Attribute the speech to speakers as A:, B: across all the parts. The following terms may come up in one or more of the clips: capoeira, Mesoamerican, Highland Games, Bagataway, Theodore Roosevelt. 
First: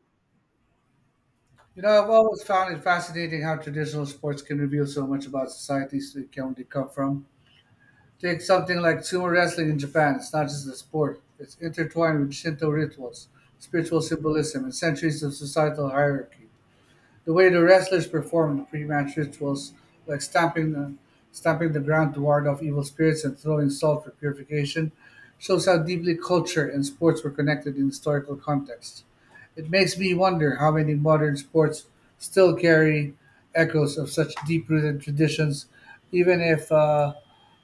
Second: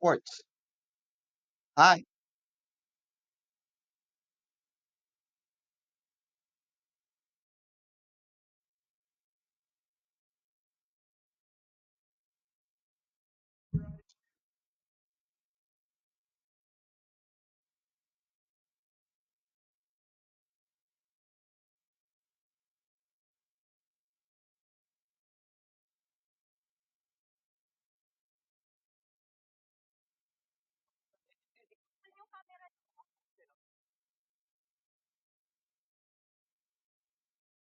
A: Sports.
B: You know,
A: Hi.
B: I've always found it fascinating how traditional sports can reveal so much about societies they come from. Take something like sumo wrestling in Japan. It's not just a sport; it's intertwined with Shinto rituals, spiritual symbolism, and centuries of societal hierarchy. The way the wrestlers performed pre-match rituals, like stamping the ground to ward off evil spirits and throwing salt for purification, shows how deeply culture and sports were connected in historical context. It makes me wonder how many modern sports still carry echoes of such deep-rooted traditions, even if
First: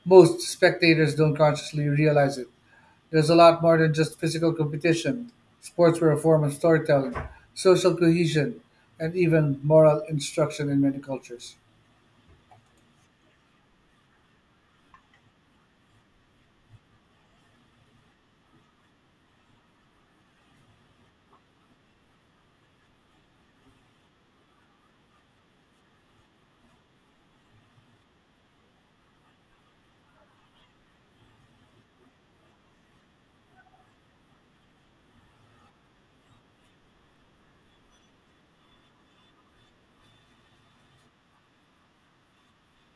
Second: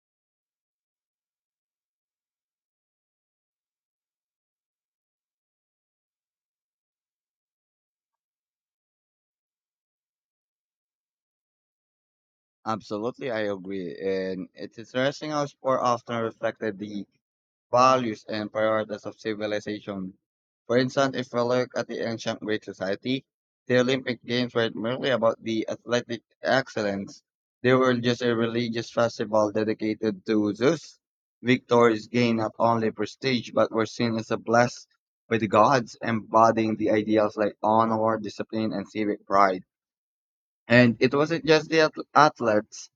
B: most spectators don't consciously realize it. There's a lot more than just physical competition. Sports were a form of storytelling, social cohesion, and even moral instruction in many cultures.
A: Absolutely, I agree. And it's interesting how sport often reflected the values and priorities of civilization. For instance, if we look at the ancient Greek society, the Olympic Games were not merely about the athletic excellence. They were just a religious festival dedicated to Zeus. Victories gained not only prestige but were seen as a blessed by the gods, embodying the ideals like honor, discipline, and civic pride. And it wasn't just the athletes,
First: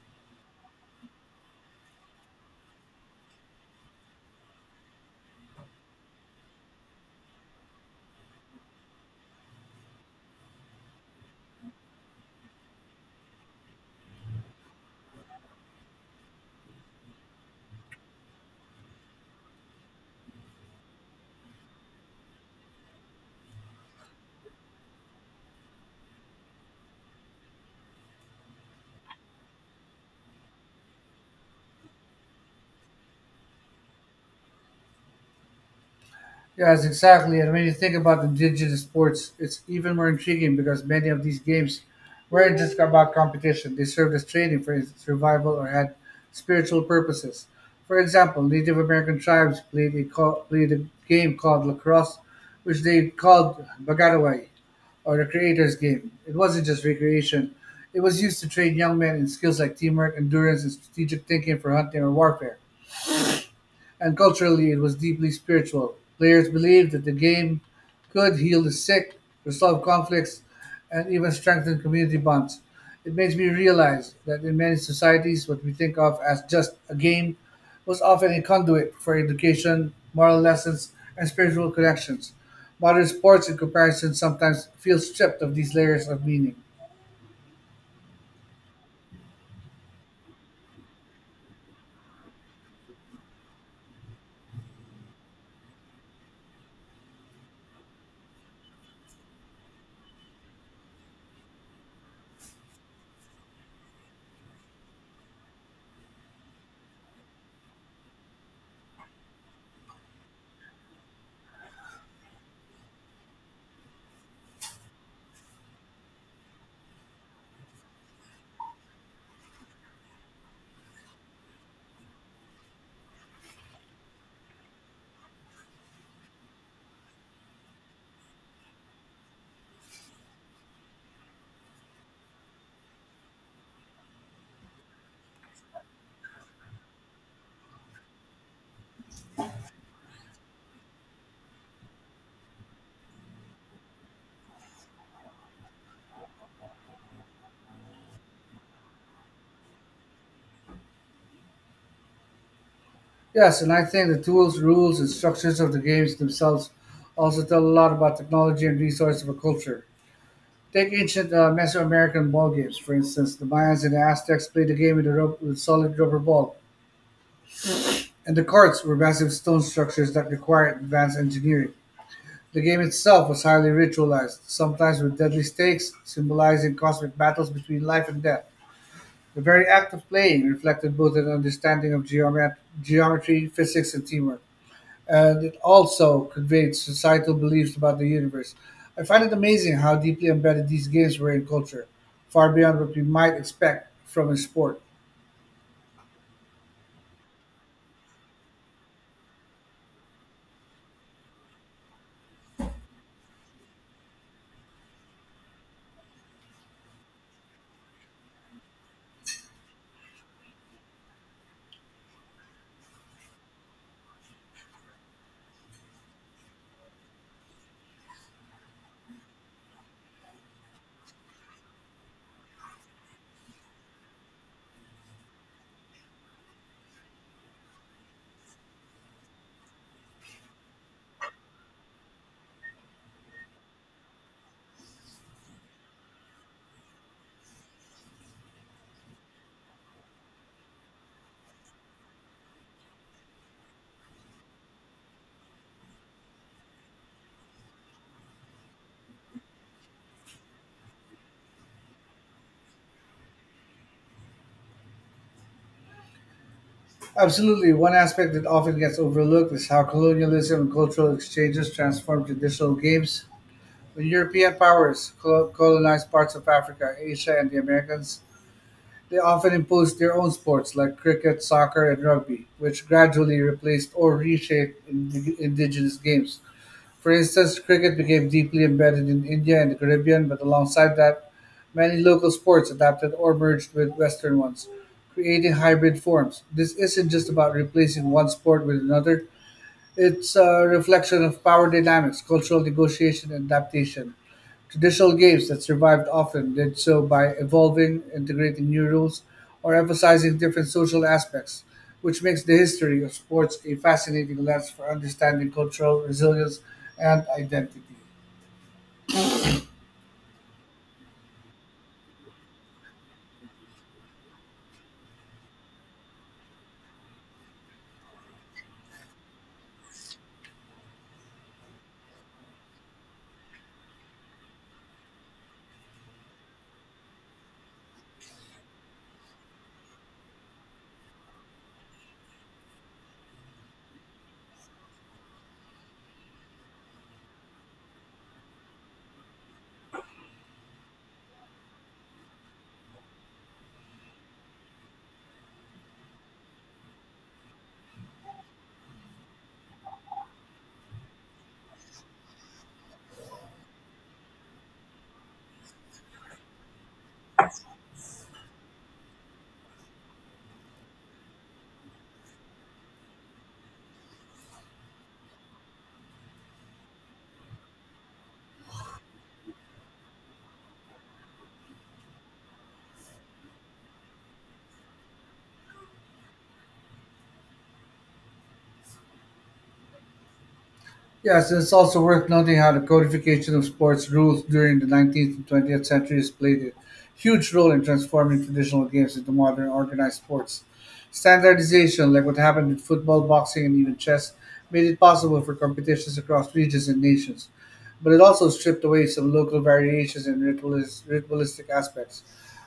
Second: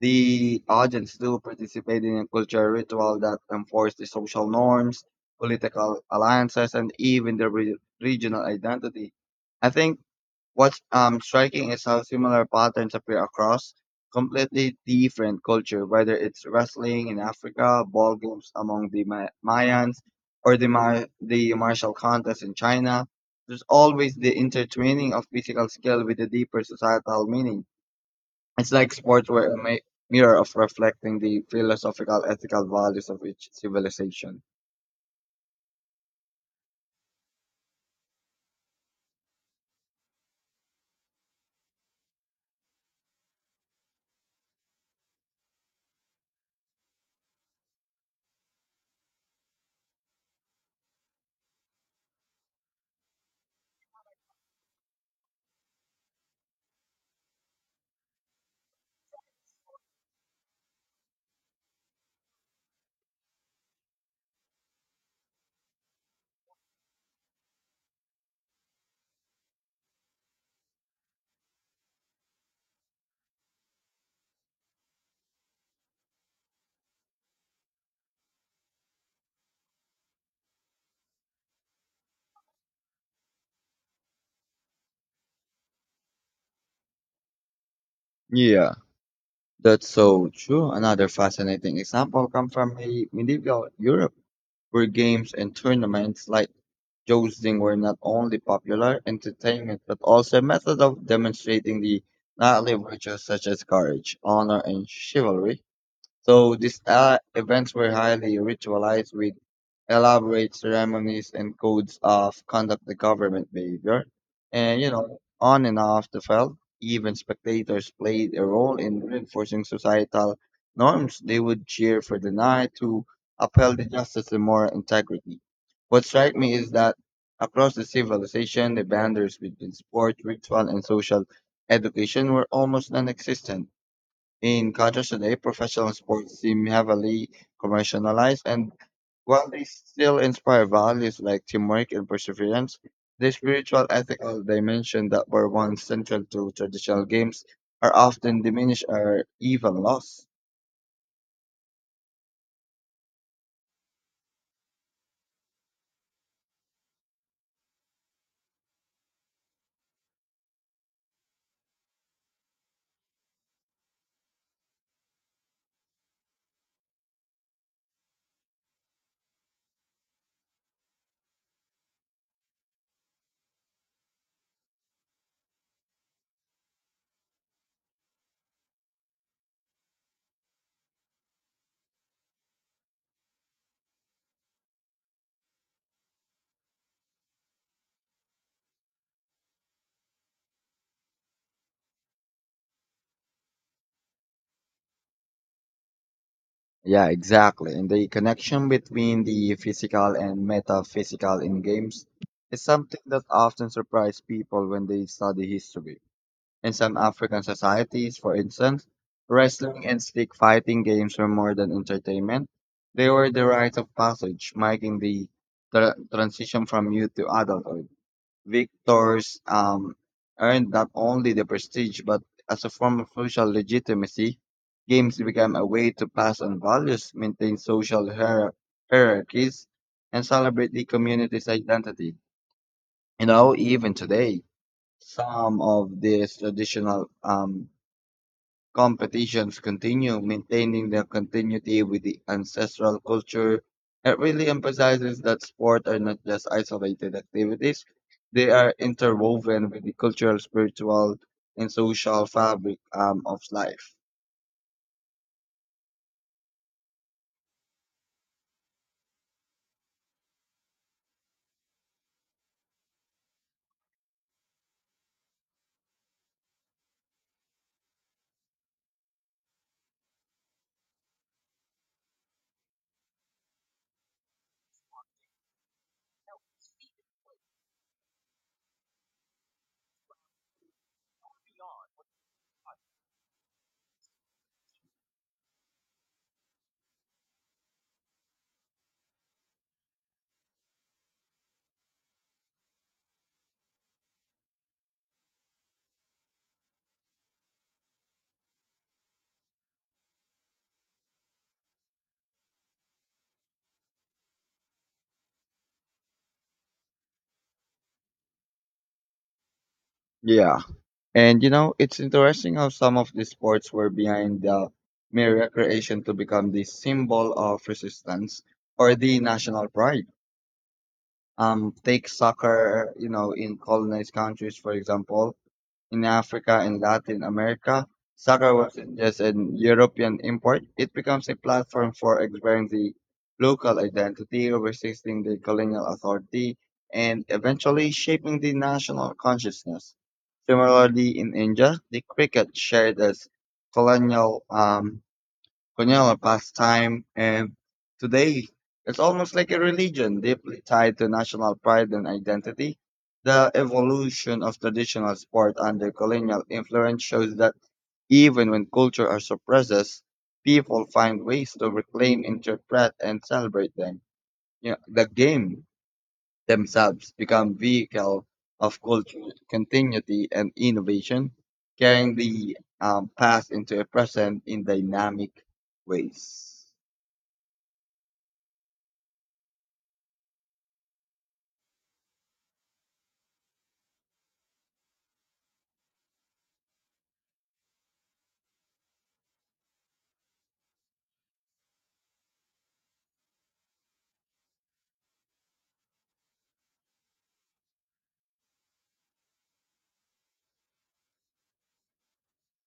A: the audience still participated in a cultural ritual that enforced the social norms, political alliances, and even the regional identity. I think what's striking is how similar patterns appear across completely different culture, whether it's wrestling in Africa, ball games among the Mayans, or the martial contest in China. There's always the intertwining of physical skill with a deeper societal meaning. It's like sports were a mirror of reflecting the philosophical, ethical values of each civilization.
B: Yes, exactly. And when you think about the digital sports, it's even more intriguing because many of these games weren't just about competition. They served as training for survival or had spiritual purposes. For example, Native American tribes played a game called lacrosse, which they called Bagataway, or the creator's game. It wasn't just recreation. It was used to train young men in skills like teamwork, endurance, and strategic thinking for hunting or warfare. And culturally, it was deeply spiritual. Players believed that the game could heal the sick, resolve conflicts, and even strengthen community bonds. It makes me realize that in many societies, what we think of as just a game was often a conduit for education, moral lessons, and spiritual connections. Modern sports, in comparison, sometimes feel stripped of these layers of meaning.
A: Yeah, that's so true. Another fascinating example comes from medieval Europe where games and tournaments like jousting were not only popular entertainment but also a method of demonstrating the knightly virtues such as courage, honor, and chivalry. So these events were highly ritualized with elaborate ceremonies and codes of conduct the government behavior. And, you know, on and off the field, even spectators played a role in reinforcing societal norms. They would cheer for the knight to uphold the justice and moral integrity. What strikes me is that across the civilization, the boundaries between sport, ritual, and social education were almost non existent. In contrast today, professional sports seem heavily commercialized and while they still inspire values like teamwork and perseverance, the spiritual ethical dimension that were once central to traditional games are often diminished or even lost.
B: Yes, and I think the tools, rules, and structures of the games themselves also tell a lot about technology and resource of a culture. Take ancient Mesoamerican ball games, for instance. The Mayans and the Aztecs played the game with a rope, with solid rubber ball, and the courts were massive stone structures that required advanced engineering. The game itself was highly ritualized, sometimes with deadly stakes, symbolizing cosmic battles between life and death. The very act of playing reflected both an understanding of geometry, physics, and teamwork. And it also conveyed societal beliefs about the universe. I find it amazing how deeply embedded these games were in culture, far beyond what we might expect from a sport.
A: Yeah, exactly. And the connection between the physical and metaphysical in games is something that often surprises people when they study history. In some African societies, for instance, wrestling and stick fighting games were more than entertainment. They were the rites of passage, marking the transition from youth to adulthood. Victors earned not only the prestige, but as a form of social legitimacy, games became a way to pass on values, maintain social hierarchies, and celebrate the community's identity. You know, even today, some of these traditional competitions continue, maintaining their continuity with the ancestral culture. It really emphasizes that sports are not just isolated activities, they are interwoven with the cultural, spiritual, and social fabric of life.
B: Absolutely, one aspect that often gets overlooked is how colonialism and cultural exchanges transformed traditional games. When European powers colonized parts of Africa, Asia, and the Americas, they often imposed their own sports like cricket, soccer, and rugby, which gradually replaced or reshaped indigenous games. For instance, cricket became deeply embedded in India and the Caribbean, but alongside that, many local sports adapted or merged with Western ones, creating hybrid forms. This isn't just about replacing one sport with another, it's a reflection of power dynamics, cultural negotiation, and adaptation. Traditional games that survived often did so by evolving, integrating new rules, or emphasizing different social aspects, which makes the history of sports a fascinating lens for understanding cultural resilience and identity.
A: Yeah. And you know, it's interesting how some of these sports were behind the mere recreation to become the symbol of resistance or the national pride. Take soccer, you know, in colonized countries, for example in Africa and Latin America, soccer wasn't just an European import, it becomes a platform for exploring the local identity, resisting the colonial authority, and eventually shaping the national consciousness. Similarly, in India, the cricket shared as colonial Cunyola pastime, and today it's almost like a religion deeply tied to national pride and identity. The evolution of traditional sport under colonial influence shows that even when culture are suppressed, people find ways to reclaim, interpret, and celebrate them. You know, the game themselves become vehicle of cultural continuity and innovation, carrying the past into a present in dynamic ways.
B: Yes, it's also worth noting how the codification of sports rules during the 19th and 20th centuries played a huge role in transforming traditional games into modern organized sports. Standardization, like what happened in football, boxing, and even chess, made it possible for competitions across regions and nations. But it also stripped away some local variations and ritualistic aspects.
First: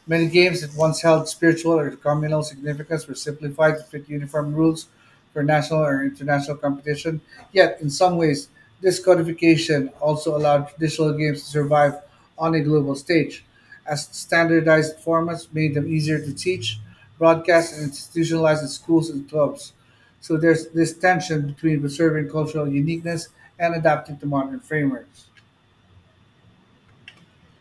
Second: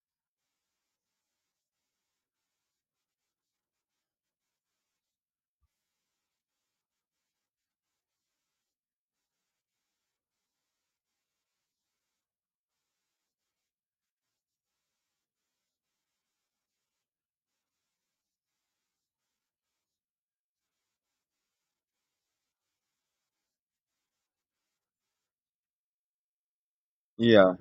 B: Many games that once held spiritual or communal significance were simplified to fit uniform rules for national or international competition. Yet, in some ways, this codification also allowed traditional games to survive on a global stage, as standardized formats made them easier to teach, broadcast, and institutionalize in schools and clubs. So there's this tension between preserving cultural uniqueness and adapting to modern frameworks.
A: Yeah,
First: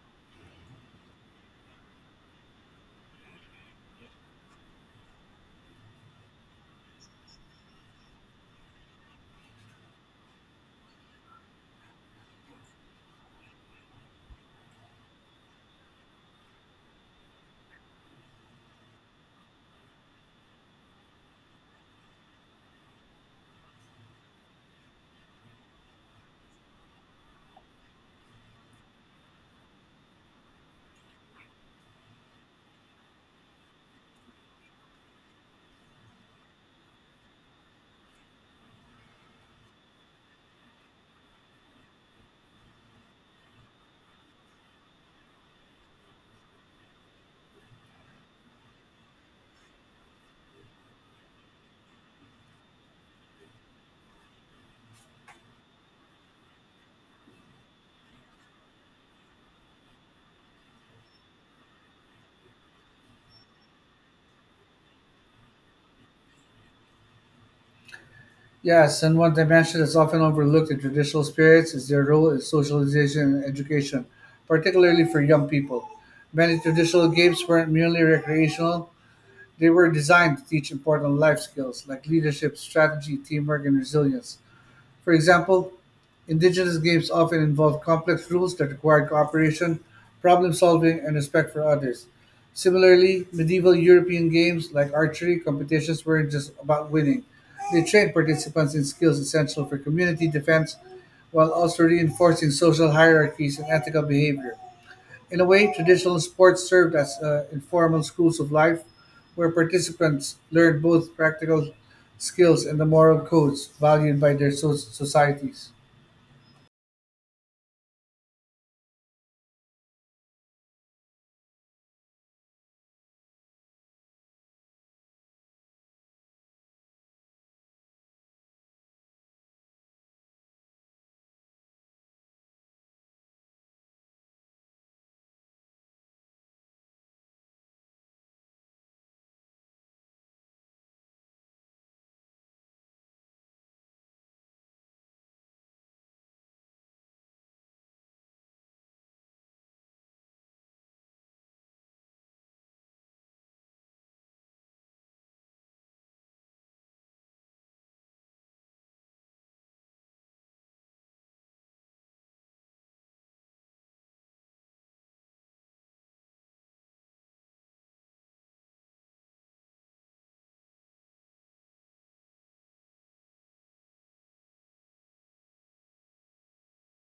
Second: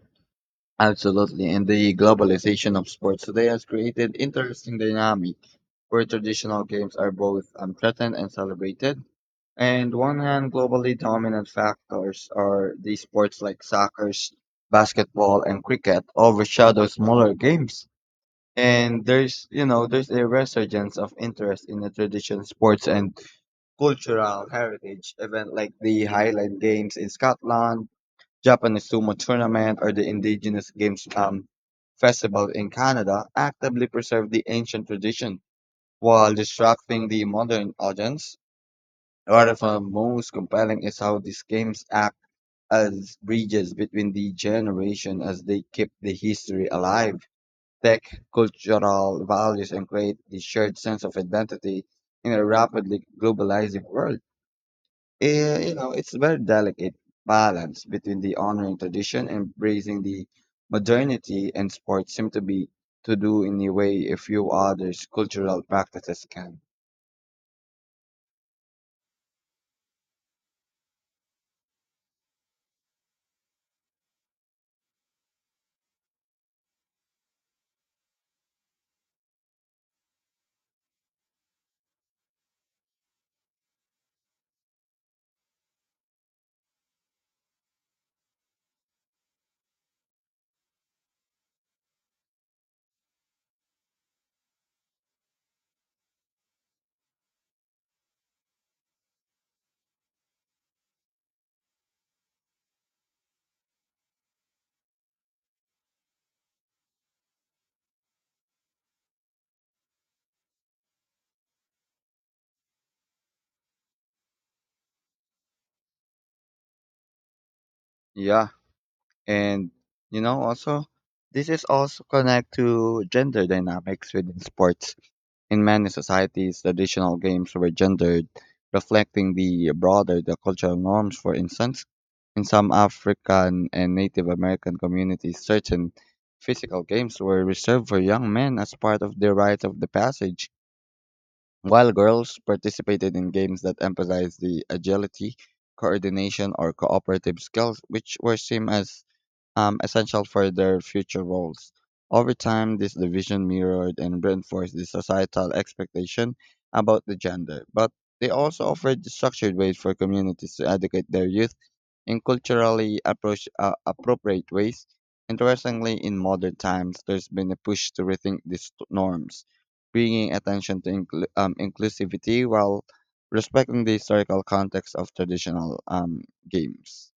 A: absolutely. And the globalization of sports today has created interesting dynamic where traditional games are both threatened and celebrated. And one hand, globally dominant factors are the sports like soccer, basketball, and cricket overshadow smaller games. And there's a resurgence of interest in the traditional sports and cultural heritage event like the Highland Games in Scotland, Japanese sumo tournament or the indigenous games festival in Canada actively preserve the ancient tradition while distracting the modern audience. One of the most compelling is how these games act as bridges between the generation as they keep the history alive, tech cultural values and create the shared sense of identity in a rapidly globalizing world. You know, it's a very delicate balance between the honoring tradition and embracing the modernity and sports seem to be to do in a way a few others cultural practices can.
B: Yes, and one dimension that's often overlooked in traditional spirits is their role in socialization and education, particularly for young people. Many traditional games weren't merely recreational, they were designed to teach important life skills like leadership, strategy, teamwork, and resilience. For example, indigenous games often involved complex rules that required cooperation, problem solving, and respect for others. Similarly, medieval European games like archery competitions weren't just about winning. They trained participants in skills essential for community defense while also reinforcing social hierarchies and ethical behavior. In a way, traditional sports served as informal schools of life where participants learned both practical skills and the moral codes valued by their societies.
A: Yeah, and you know also this is also connect to gender dynamics within sports. In many societies, traditional games were gendered, reflecting the broader the cultural norms. For instance, in some African and Native American communities, certain physical games were reserved for young men as part of their rites of the passage, while girls participated in games that emphasized the agility, coordination, or cooperative skills, which were seen as essential for their future roles. Over time, this division mirrored and reinforced the societal expectation about the gender, but they also offered structured ways for communities to educate their youth in culturally appropriate ways. Interestingly, in modern times, there's been a push to rethink these norms, bringing attention to inclusivity while respecting the historical context of traditional games.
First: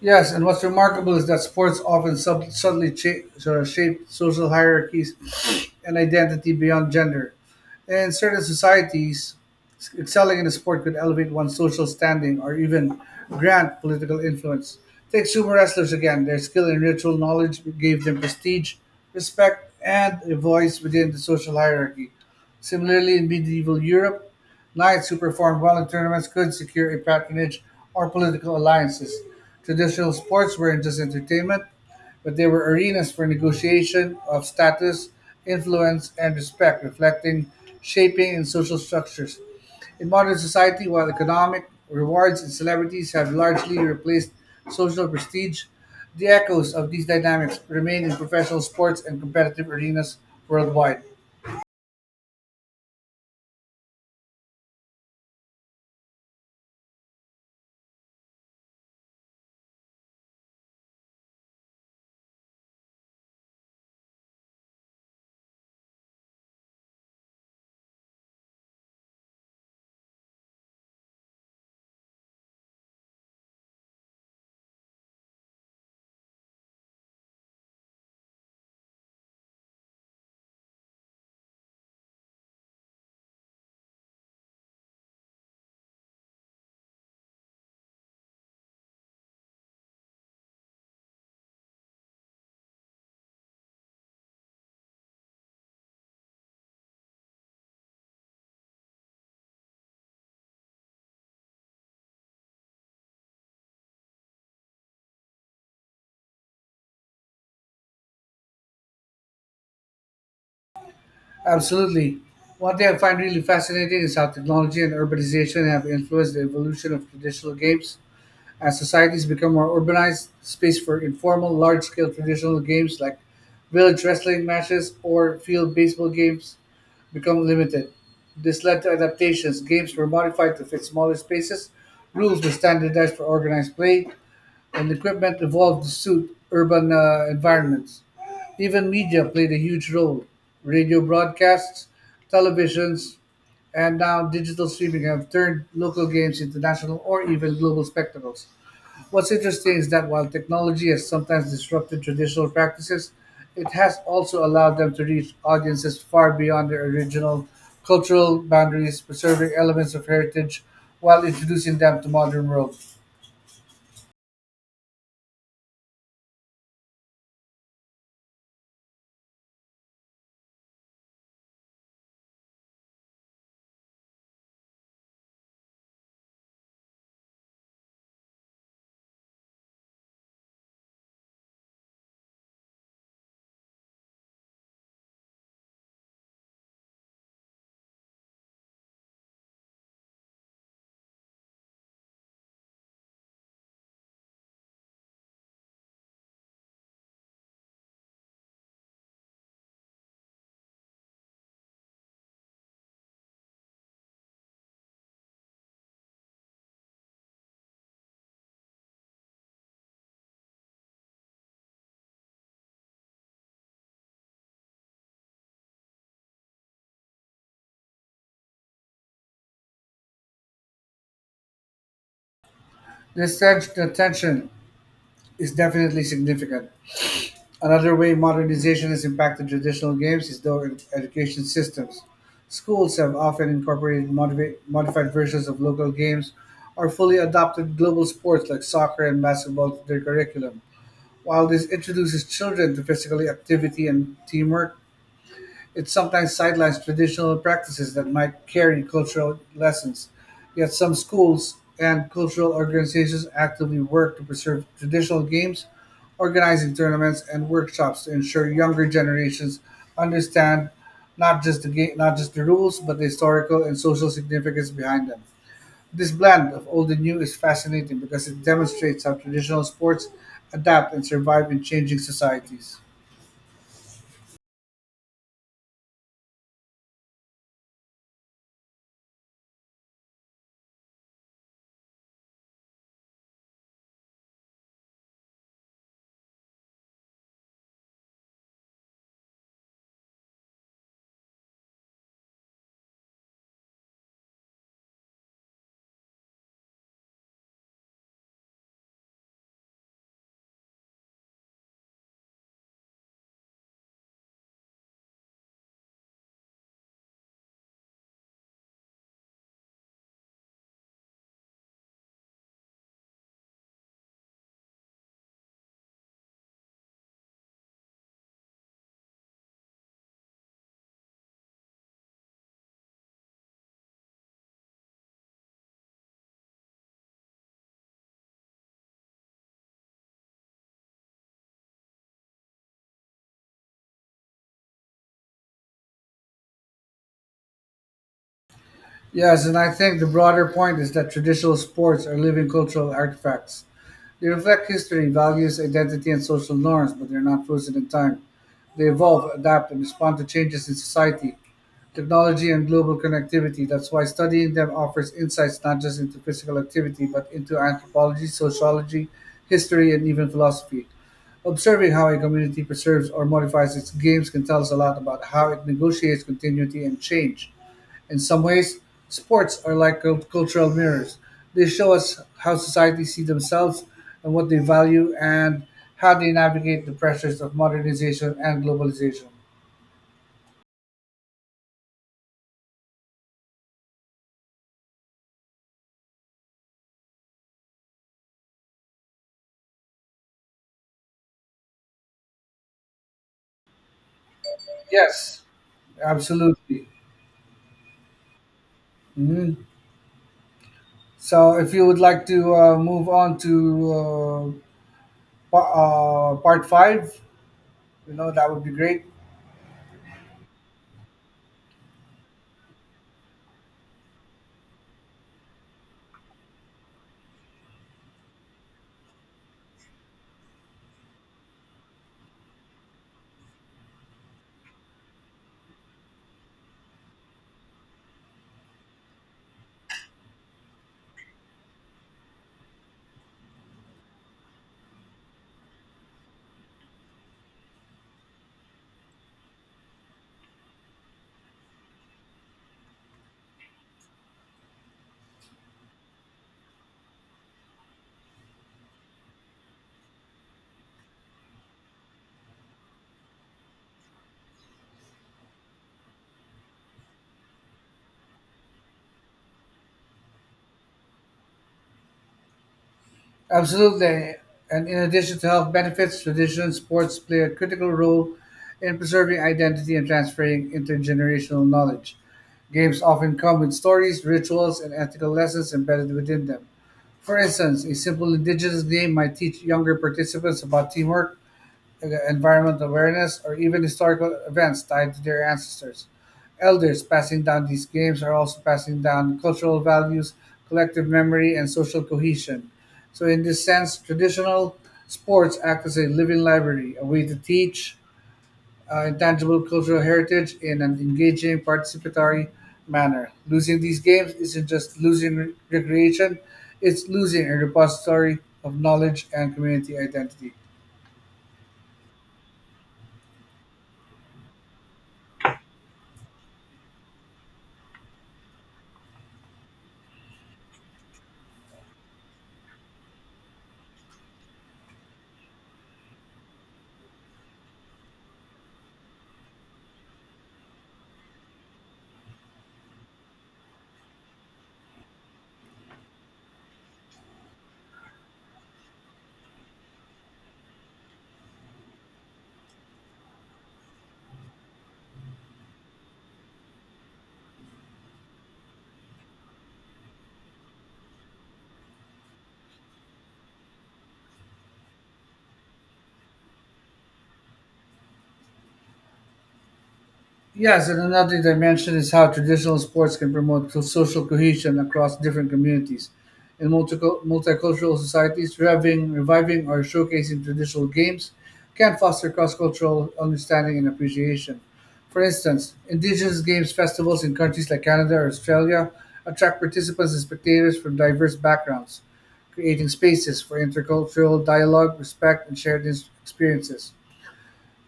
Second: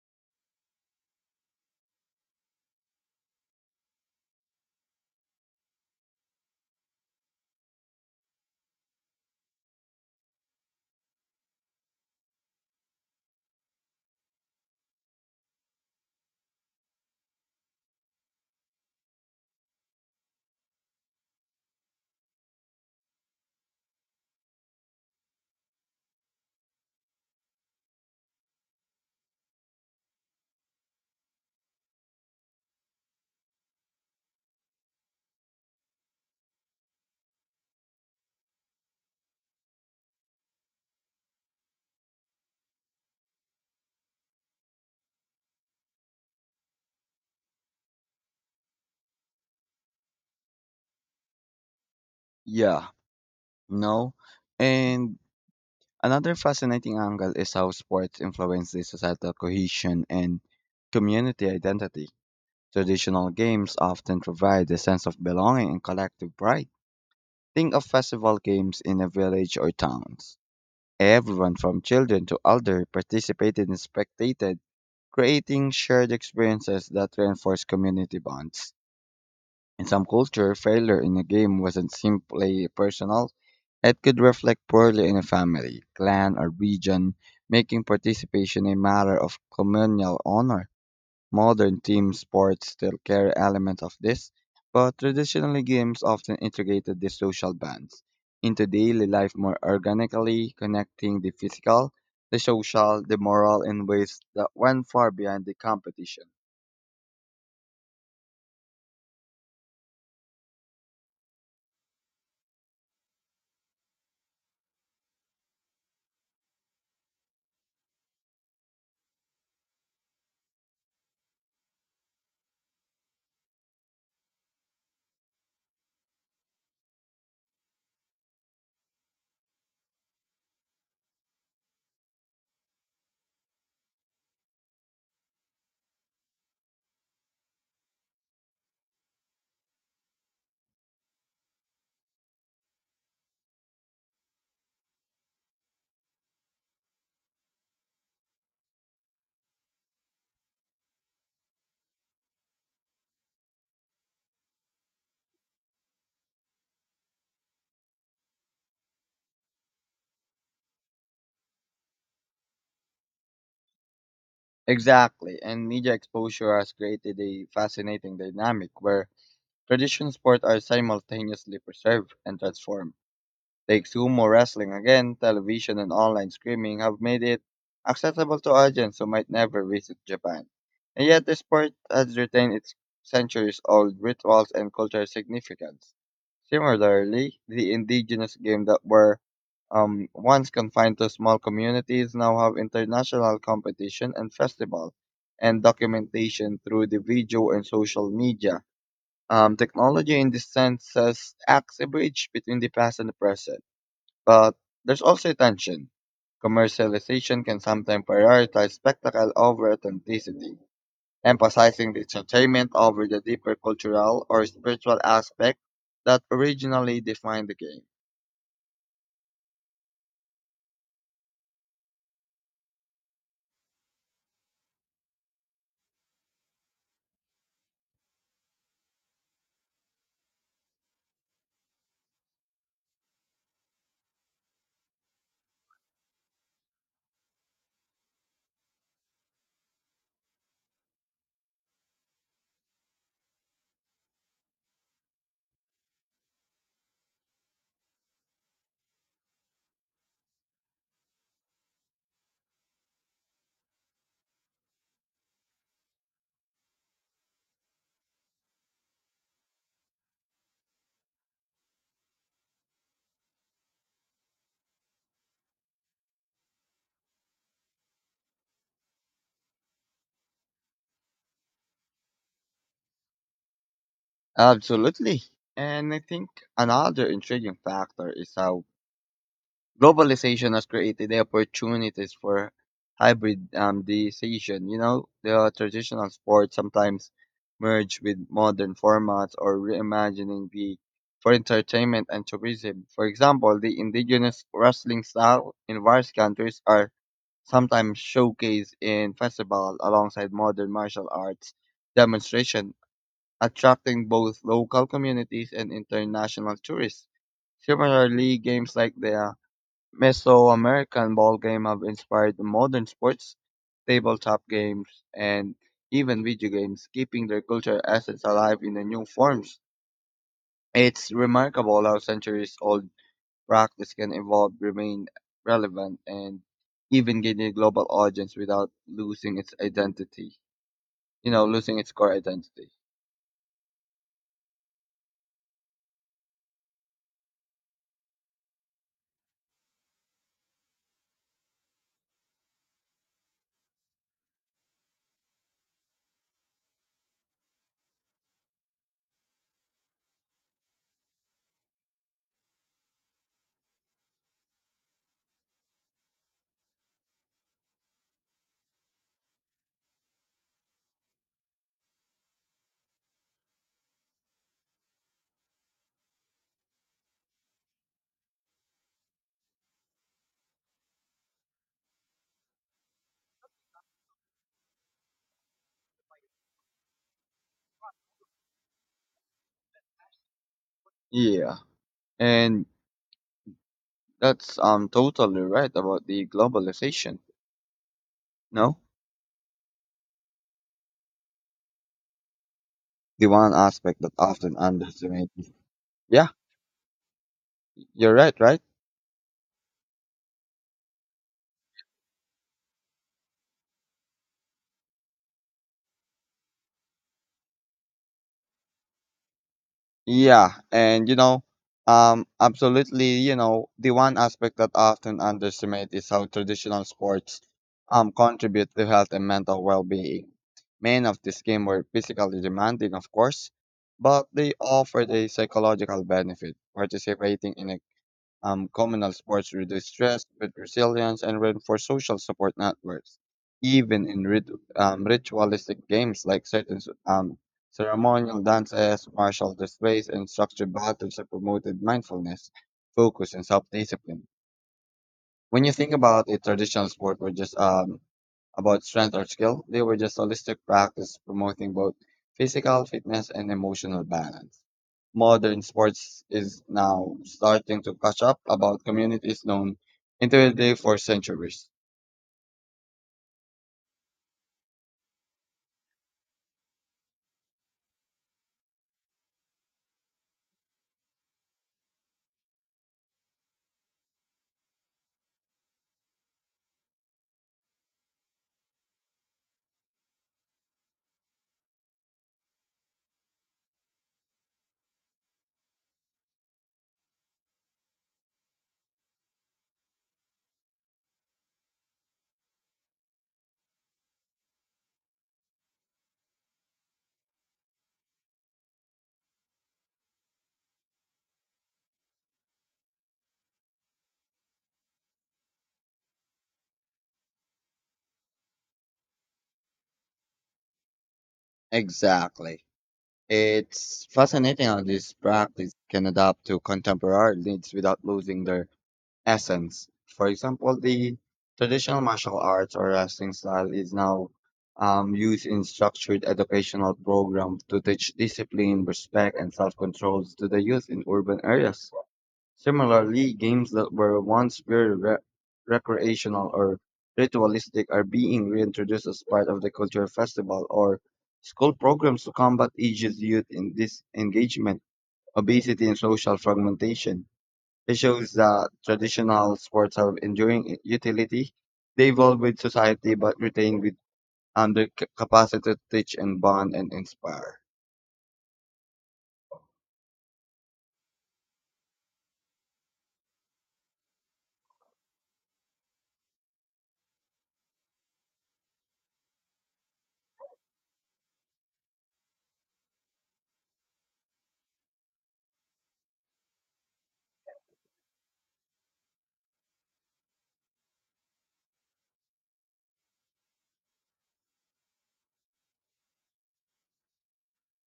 B: Yes, and what's remarkable is that sports often subtly sort of shape social hierarchies and identity beyond gender. In certain societies, excelling in a sport could elevate one's social standing or even grant political influence. Take sumo wrestlers again. Their skill and ritual knowledge gave them prestige, respect, and a voice within the social hierarchy. Similarly, in medieval Europe, knights who performed well in tournaments could secure a patronage or political alliances. Traditional sports weren't just entertainment, but they were arenas for negotiation of status, influence, and respect, reflecting shaping in social structures. In modern society, while economic rewards and celebrities have largely replaced social prestige, the echoes of these dynamics remain in professional sports and competitive arenas worldwide.
A: Yeah, no. And another fascinating angle is how sports influence the societal cohesion and community identity. Traditional games often provide a sense of belonging and collective pride. Think of festival games in a village or towns. Everyone from children to elder participated and spectated, creating shared experiences that reinforce community bonds. In some cultures, failure in a game wasn't simply personal, it could reflect poorly in a family, clan, or region, making participation a matter of communal honor. Modern team sports still carry elements of this, but traditionally games often integrated the social bonds into daily life more organically, connecting the physical, the social, the moral in ways that went far beyond the competition.
B: Absolutely. One thing I find really fascinating is how technology and urbanization have influenced the evolution of traditional games. As societies become more urbanized, space for informal, large scale traditional games like village wrestling matches or field baseball games become limited. This led to adaptations. Games were modified to fit smaller spaces, rules were standardized for organized play, and equipment evolved to suit urban environments. Even media played a huge role. Radio broadcasts, televisions, and now digital streaming have turned local games into national or even global spectacles. What's interesting is that while technology has sometimes disrupted traditional practices, it has also allowed them to reach audiences far beyond their original cultural boundaries, preserving elements of heritage while introducing them to modern world.
A: Exactly, and media exposure has created a fascinating dynamic where traditional sports are simultaneously preserved and transformed. Take sumo wrestling again, television and online streaming have made it accessible to audiences who might never visit Japan. And yet the sport has retained its centuries-old rituals and cultural significance. Similarly, the indigenous game that were once confined to small communities, now have international competition and festival and documentation through the video and social media. Technology in this sense says acts a bridge between the past and the present, but there's also a tension. Commercialization can sometimes prioritize spectacle over authenticity, emphasizing the entertainment over the deeper cultural or spiritual aspect that originally defined the game.
B: The tension is definitely significant. Another way modernization has impacted traditional games is through education systems. Schools have often incorporated modified versions of local games or fully adopted global sports like soccer and basketball to their curriculum. While this introduces children to physical activity and teamwork, it sometimes sidelines traditional practices that might carry cultural lessons, yet some schools and cultural organizations actively work to preserve traditional games, organizing tournaments and workshops to ensure younger generations understand not just the game, not just the rules, but the historical and social significance behind them. This blend of old and new is fascinating because it demonstrates how traditional sports adapt and survive in changing societies.
A: Absolutely. And I think another intriguing factor is how globalization has created the opportunities for hybridization. You know, the traditional sports sometimes merge with modern formats or reimagining the for entertainment and tourism. For example, the indigenous wrestling style in various countries are sometimes showcased in festivals alongside modern martial arts demonstration attracting both local communities and international tourists. Similarly, games like the Mesoamerican ball game have inspired the modern sports, tabletop games, and even video games, keeping their cultural assets alive in the new forms. It's remarkable how centuries old practice can evolve, remain relevant, and even gain a global audience without losing its identity. You know, losing its core identity.
B: Yes, and I think the broader point is that traditional sports are living cultural artifacts. They reflect history, values, identity, and social norms, but they're not frozen in time. They evolve, adapt, and respond to changes in society, technology, and global connectivity. That's why studying them offers insights not just into physical activity, but into anthropology, sociology, history, and even philosophy. Observing how a community preserves or modifies its games can tell us a lot about how it negotiates continuity and change. In some ways, sports are like cultural mirrors. They show us how societies see themselves and what they value and how they navigate the pressures of modernization and globalization.
A: Yeah. And that's totally right about the globalization. No, the one aspect that often
B: Yes,
A: underestimated. Yeah,
B: absolutely.
A: you're right, right?
B: Mhm. So, if you would like to move on to uh, pa- part five, you know, that would be great.
A: Yeah, and you know, absolutely, you know, the one aspect that often underestimated is how traditional sports contribute to health and mental well-being. Many of these games were physically demanding, of course, but they offered a psychological benefit. Participating in a communal sports reduce stress, build resilience, and reinforce social support networks. Even in ritualistic games like certain ceremonial dances, martial displays, and structured battles have promoted mindfulness, focus, and self discipline. When you think about it, traditional sport were just about strength or skill, they were just holistic practice promoting both physical fitness and emotional balance modern sports is now starting to catch up about communities known intimately for centuries.
B: Absolutely. And in addition to health benefits, traditional sports play a critical role in preserving identity and transferring intergenerational knowledge. Games often come with stories, rituals, and ethical lessons embedded within them. For instance, a simple indigenous game might teach younger participants about teamwork, environmental awareness, or even historical events tied to their ancestors. Elders passing down these games are also passing down cultural values, collective memory, and social cohesion. So, in this sense, traditional sports act as a living library, a way to teach intangible cultural heritage in an engaging, participatory manner. Losing these games isn't just losing recreation, it's losing a repository of knowledge and community identity.
A: Exactly. It's fascinating how this practice can adapt to contemporary needs without losing their essence. For example, the traditional martial arts or wrestling style is now used in structured educational programs to teach discipline, respect, and self-control to the youth in urban areas. Similarly, games that were once purely recreational or ritualistic are being reintroduced as part of the culture festival or school programs to combat ages youth in disengagement, obesity, and social fragmentation. It shows that traditional sports have enduring utility. They evolve with society but retain with the capacity to teach and bond and inspire.
B: Yes, and another dimension is how traditional sports can promote social cohesion across different communities. In multicultural societies, reviving or showcasing traditional games can foster cross cultural understanding and appreciation. For instance, indigenous games festivals in countries like Canada or Australia attract participants and spectators from diverse backgrounds, creating spaces for intercultural dialogue, respect, and shared experiences.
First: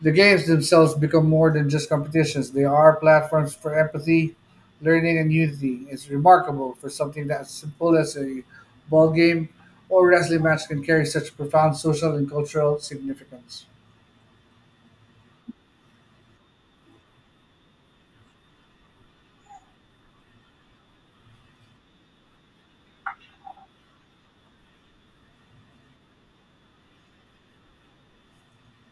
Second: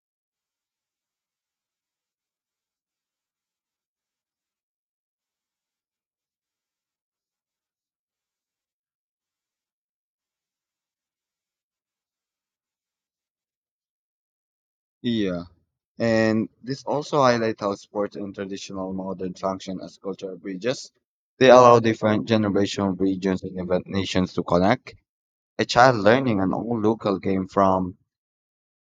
B: The games themselves become more than just competitions, they are platforms for empathy, learning, and unity. It's remarkable for something that's simple as a ball game or wrestling match can carry such profound social and cultural significance.
A: Yeah. And this also highlights how sports and traditional modern function as cultural bridges. They allow different generational regions and even nations to connect. A child learning an old local game from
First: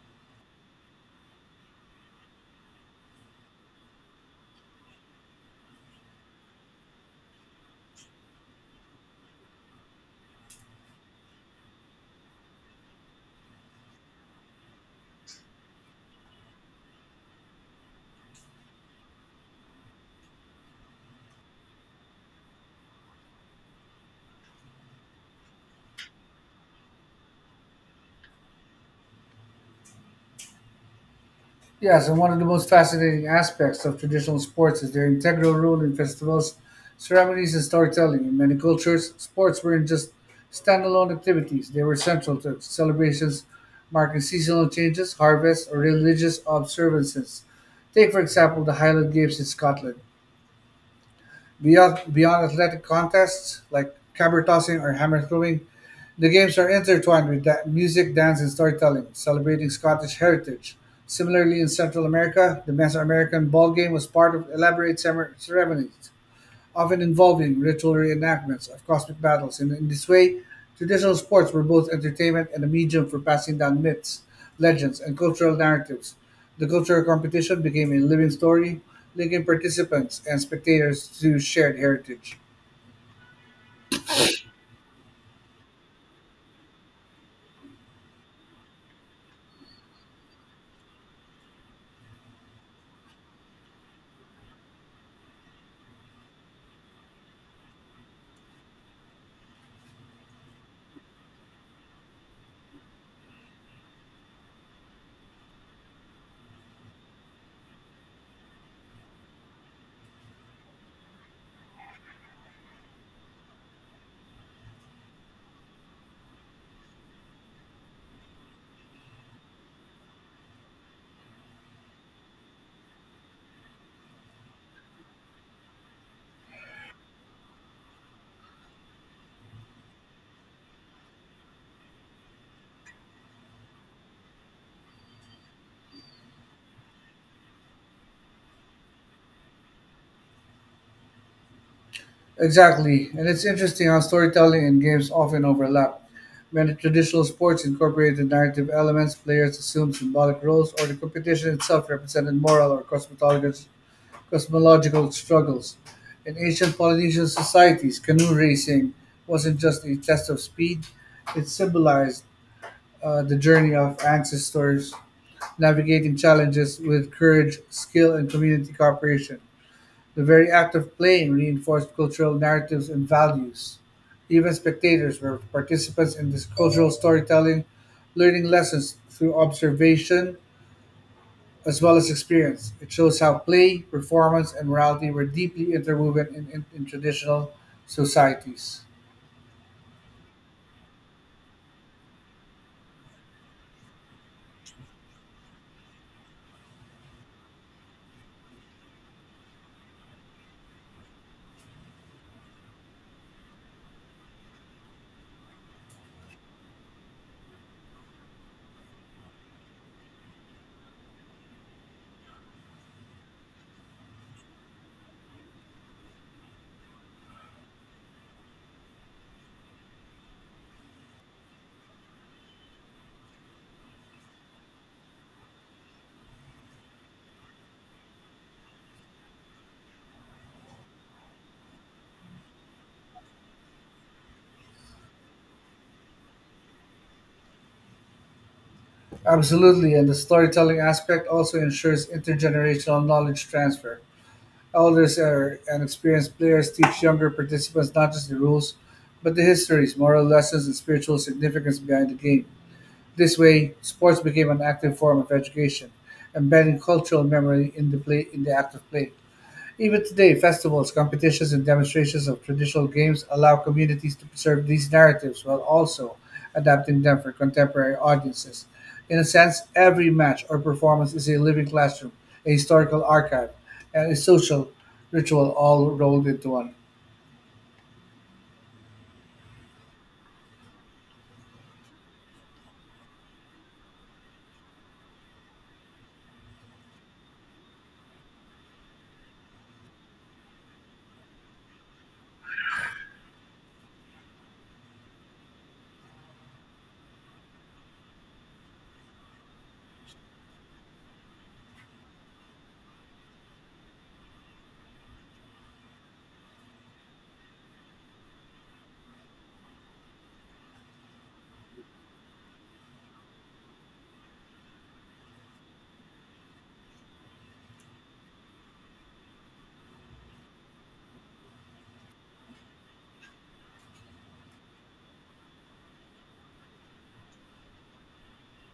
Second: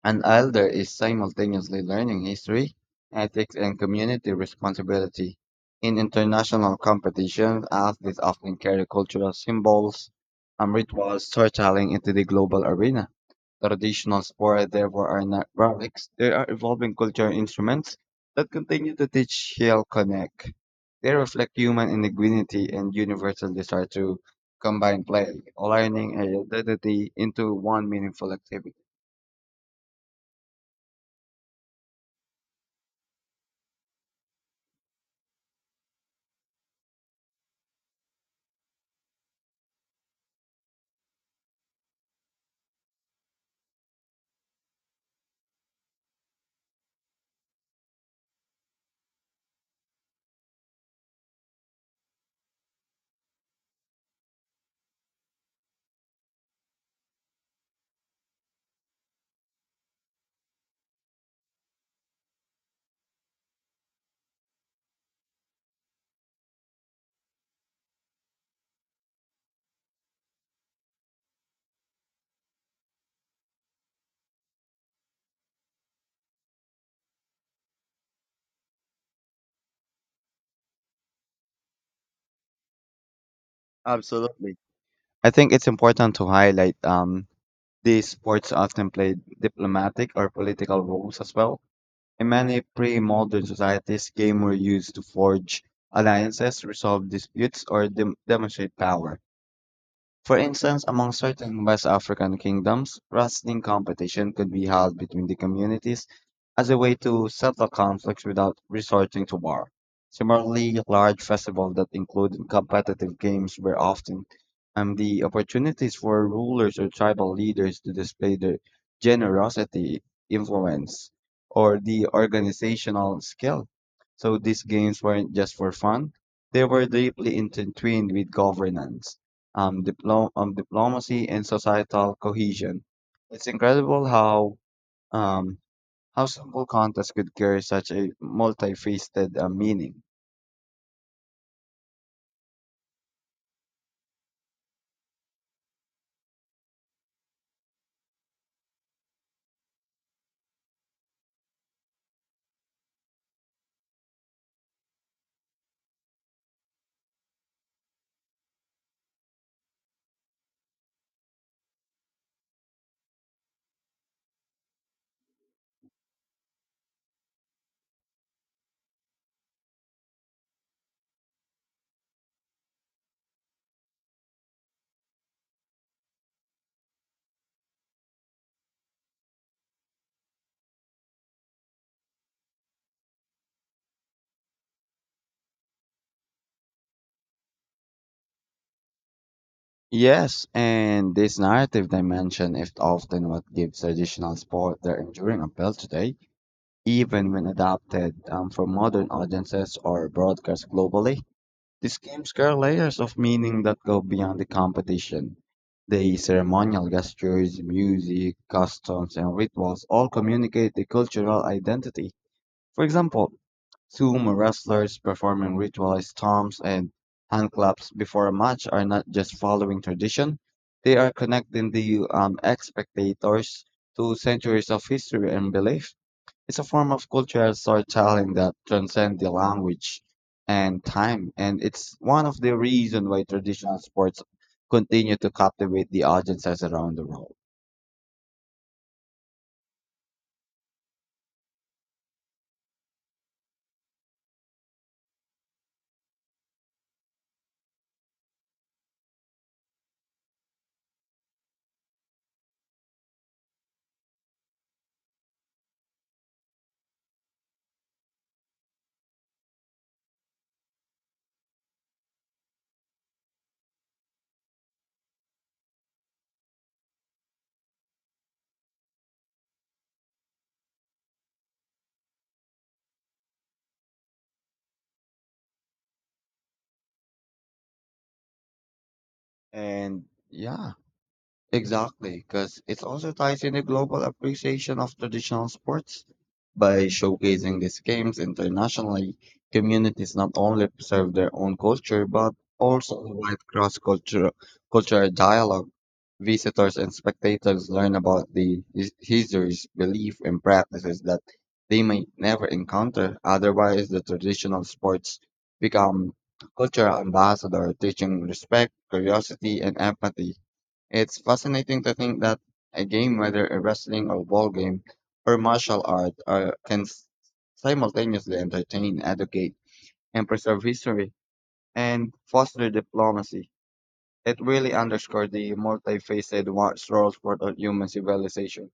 A: an elder is simultaneously learning history, ethics, and community responsibility. In international competitions, athletes often carry cultural symbols and rituals storytelling into the global arena. Traditional spora therefore are not relics. They are evolving cultural instruments that continue to teach Hill Connect. They reflect human indigeneity and universal desire to combine play, learning, and identity into one meaningful activity.
B: Yes, and one of the most fascinating aspects of traditional sports is their integral role in festivals, ceremonies, and storytelling. In many cultures, sports weren't just standalone activities, they were central to celebrations marking seasonal changes, harvests, or religious observances. Take, for example, the Highland Games in Scotland. Beyond athletic contests like caber tossing or hammer throwing, the games are intertwined with music, dance, and storytelling, celebrating Scottish heritage. Similarly, in Central America, the Mesoamerican ball game was part of elaborate ceremonies often involving ritual reenactments of cosmic battles. In this way, traditional sports were both entertainment and a medium for passing down myths, legends, and cultural narratives. The cultural competition became a living story, linking participants and spectators to shared heritage.
A: Absolutely. I think it's important to highlight these sports often play diplomatic or political roles as well. In many pre-modern societies, games were used to forge alliances, resolve disputes, or demonstrate power. For instance, among certain West African kingdoms, wrestling competition could be held between the communities as a way to settle conflicts without resorting to war. Similarly, large festivals that included competitive games were often the opportunities for rulers or tribal leaders to display their generosity, influence, or the organizational skill. So these games weren't just for fun, they were deeply intertwined with governance, diplomacy and societal cohesion. It's incredible um, how simple contests could carry such a multifaceted meaning.
B: Exactly, and it's interesting how storytelling and games often overlap. Many traditional sports incorporated narrative elements, players assumed symbolic roles, or the competition itself represented moral or cosmetological cosmological struggles. In ancient Polynesian societies, canoe racing wasn't just a test of speed, it symbolized the journey of ancestors navigating challenges with courage, skill, and community cooperation. The very act of playing reinforced cultural narratives and values. Even spectators were participants in this cultural storytelling, learning lessons through observation as well as experience. It shows how play, performance, and morality were deeply interwoven in traditional societies.
A: Yes, and this narrative dimension is often what gives traditional sport their enduring appeal today, even when adapted for modern audiences or broadcast globally. These games carry layers of meaning that go beyond the competition. The ceremonial gestures, music, customs, and rituals all communicate the cultural identity. For example, sumo wrestlers performing ritualized stomps and handclaps before a match are not just following tradition, they are connecting the ex spectators to centuries of history and belief. It's a form of cultural storytelling that transcends the language and time, and it's one of the reasons why traditional sports continue to captivate the audiences around the world.
B: Absolutely, and the storytelling aspect also ensures intergenerational knowledge transfer. Elders are, and experienced players teach younger participants not just the rules, but the histories, moral lessons, and spiritual significance behind the game. This way, sports became an active form of education, embedding cultural memory in the play in the act of play. Even today, festivals, competitions, and demonstrations of traditional games allow communities to preserve these narratives while also adapting them for contemporary audiences. In a sense, every match or performance is a living classroom, a historical archive, and a social ritual all rolled into one.
A: And yeah, exactly, because it also ties in the global appreciation of traditional sports by showcasing these games internationally. Communities not only preserve their own culture but also invite cross-cultural cultural dialogue. Visitors and spectators learn about the histories, beliefs, and practices that they might never encounter. Otherwise, the traditional sports become cultural ambassadors, teaching respect, curiosity, and empathy. It's fascinating to think that a game, whether a wrestling or ball game or martial art, are, simultaneously entertain, educate, and preserve history and foster diplomacy. It really underscored the multifaceted watch roles for the human civilization.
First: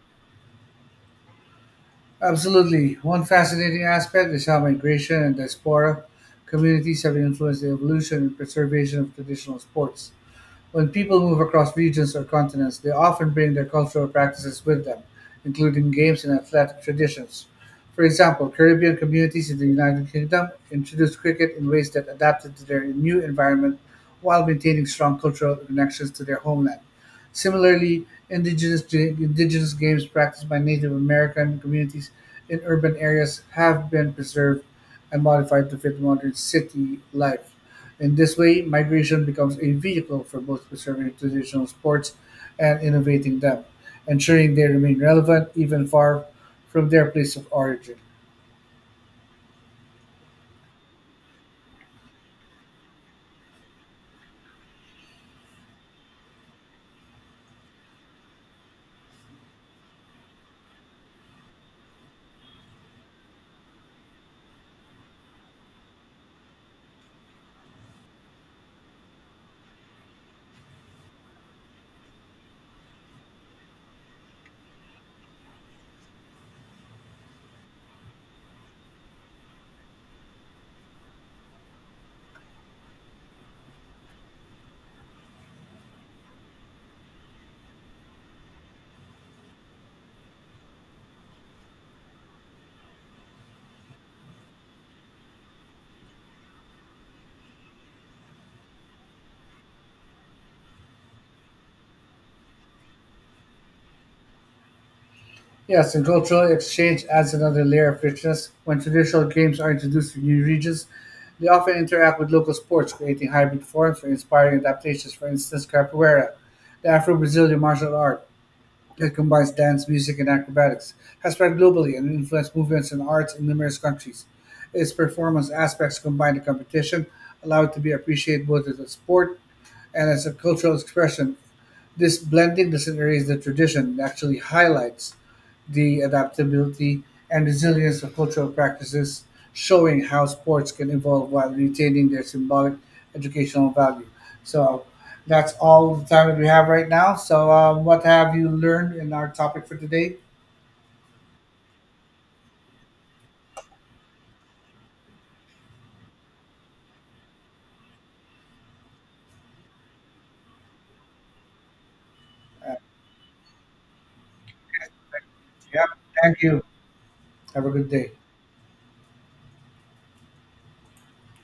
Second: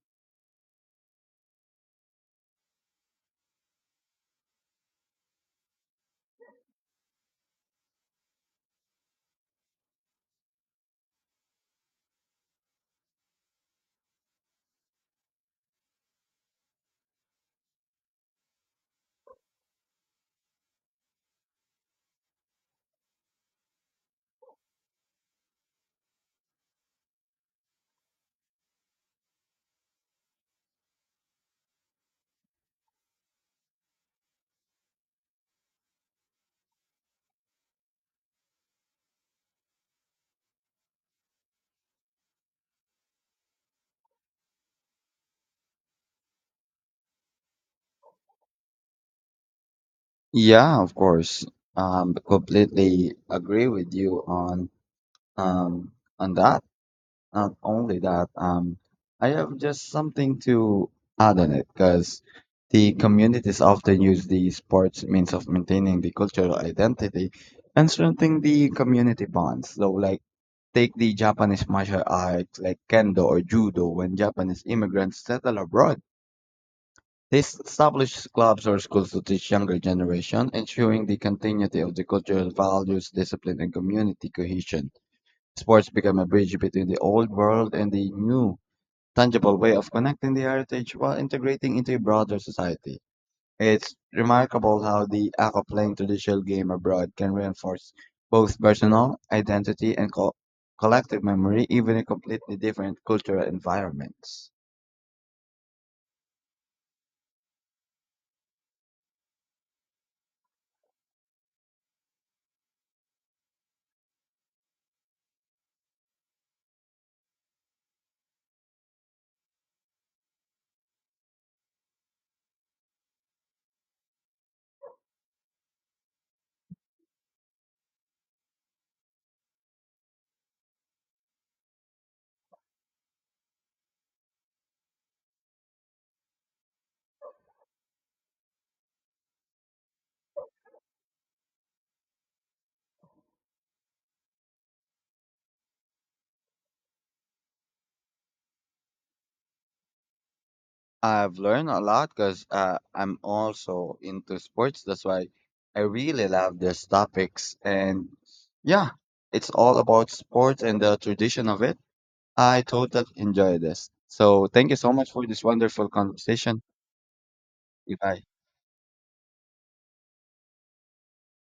B: Absolutely. One fascinating aspect is how migration and diaspora communities have influenced the evolution and preservation of traditional sports. When people move across regions or continents, they often bring their cultural practices with them, including games and athletic traditions. For example, Caribbean communities in the United Kingdom introduced cricket in ways that adapted to their new environment while maintaining strong cultural connections to their homeland. Similarly, indigenous games practiced by Native American communities in urban areas have been preserved and modified to fit modern city life. In this way, migration becomes a vehicle for both preserving traditional sports and innovating them, ensuring they remain relevant even far from their place of origin.
A: Yeah, of course. Completely agree with you um on that. Not only that, I have just something to add on it because the communities often use the sports means of maintaining the cultural identity and strengthening the community bonds. So, like, take the Japanese martial arts like kendo or judo when Japanese immigrants settle abroad. This established clubs or schools to teach younger generation, ensuring the continuity of the cultural values, discipline, and community cohesion. Sports become a bridge between the old world and the new, tangible way of connecting the heritage while integrating into a broader society. It's remarkable how the act of playing traditional game abroad can reinforce both personal identity and collective memory, even in completely different cultural environments.
B: Yes, and cultural exchange adds another layer of richness. When traditional games are introduced to new regions, they often interact with local sports, creating hybrid forms or inspiring adaptations, for instance, capoeira, the Afro Brazilian martial art. It combines dance, music, and acrobatics, has spread globally and influenced movements and arts in numerous countries. Its performance aspects combine the competition, allow it to be appreciated both as a sport and as a cultural expression. This blending doesn't erase the tradition, it actually highlights the adaptability and resilience of cultural practices, showing how sports can evolve while retaining their symbolic educational value. So that's all the time that we have right now. So, what have you learned in our topic for today?
A: I've learned a lot because I'm also into sports. That's why I really love these topics. And yeah, it's all about sports and the tradition of it. I totally enjoy this. So thank you so much for this
B: Yeah,
A: wonderful
B: thank
A: conversation.
B: you. Have a good day.
A: Goodbye.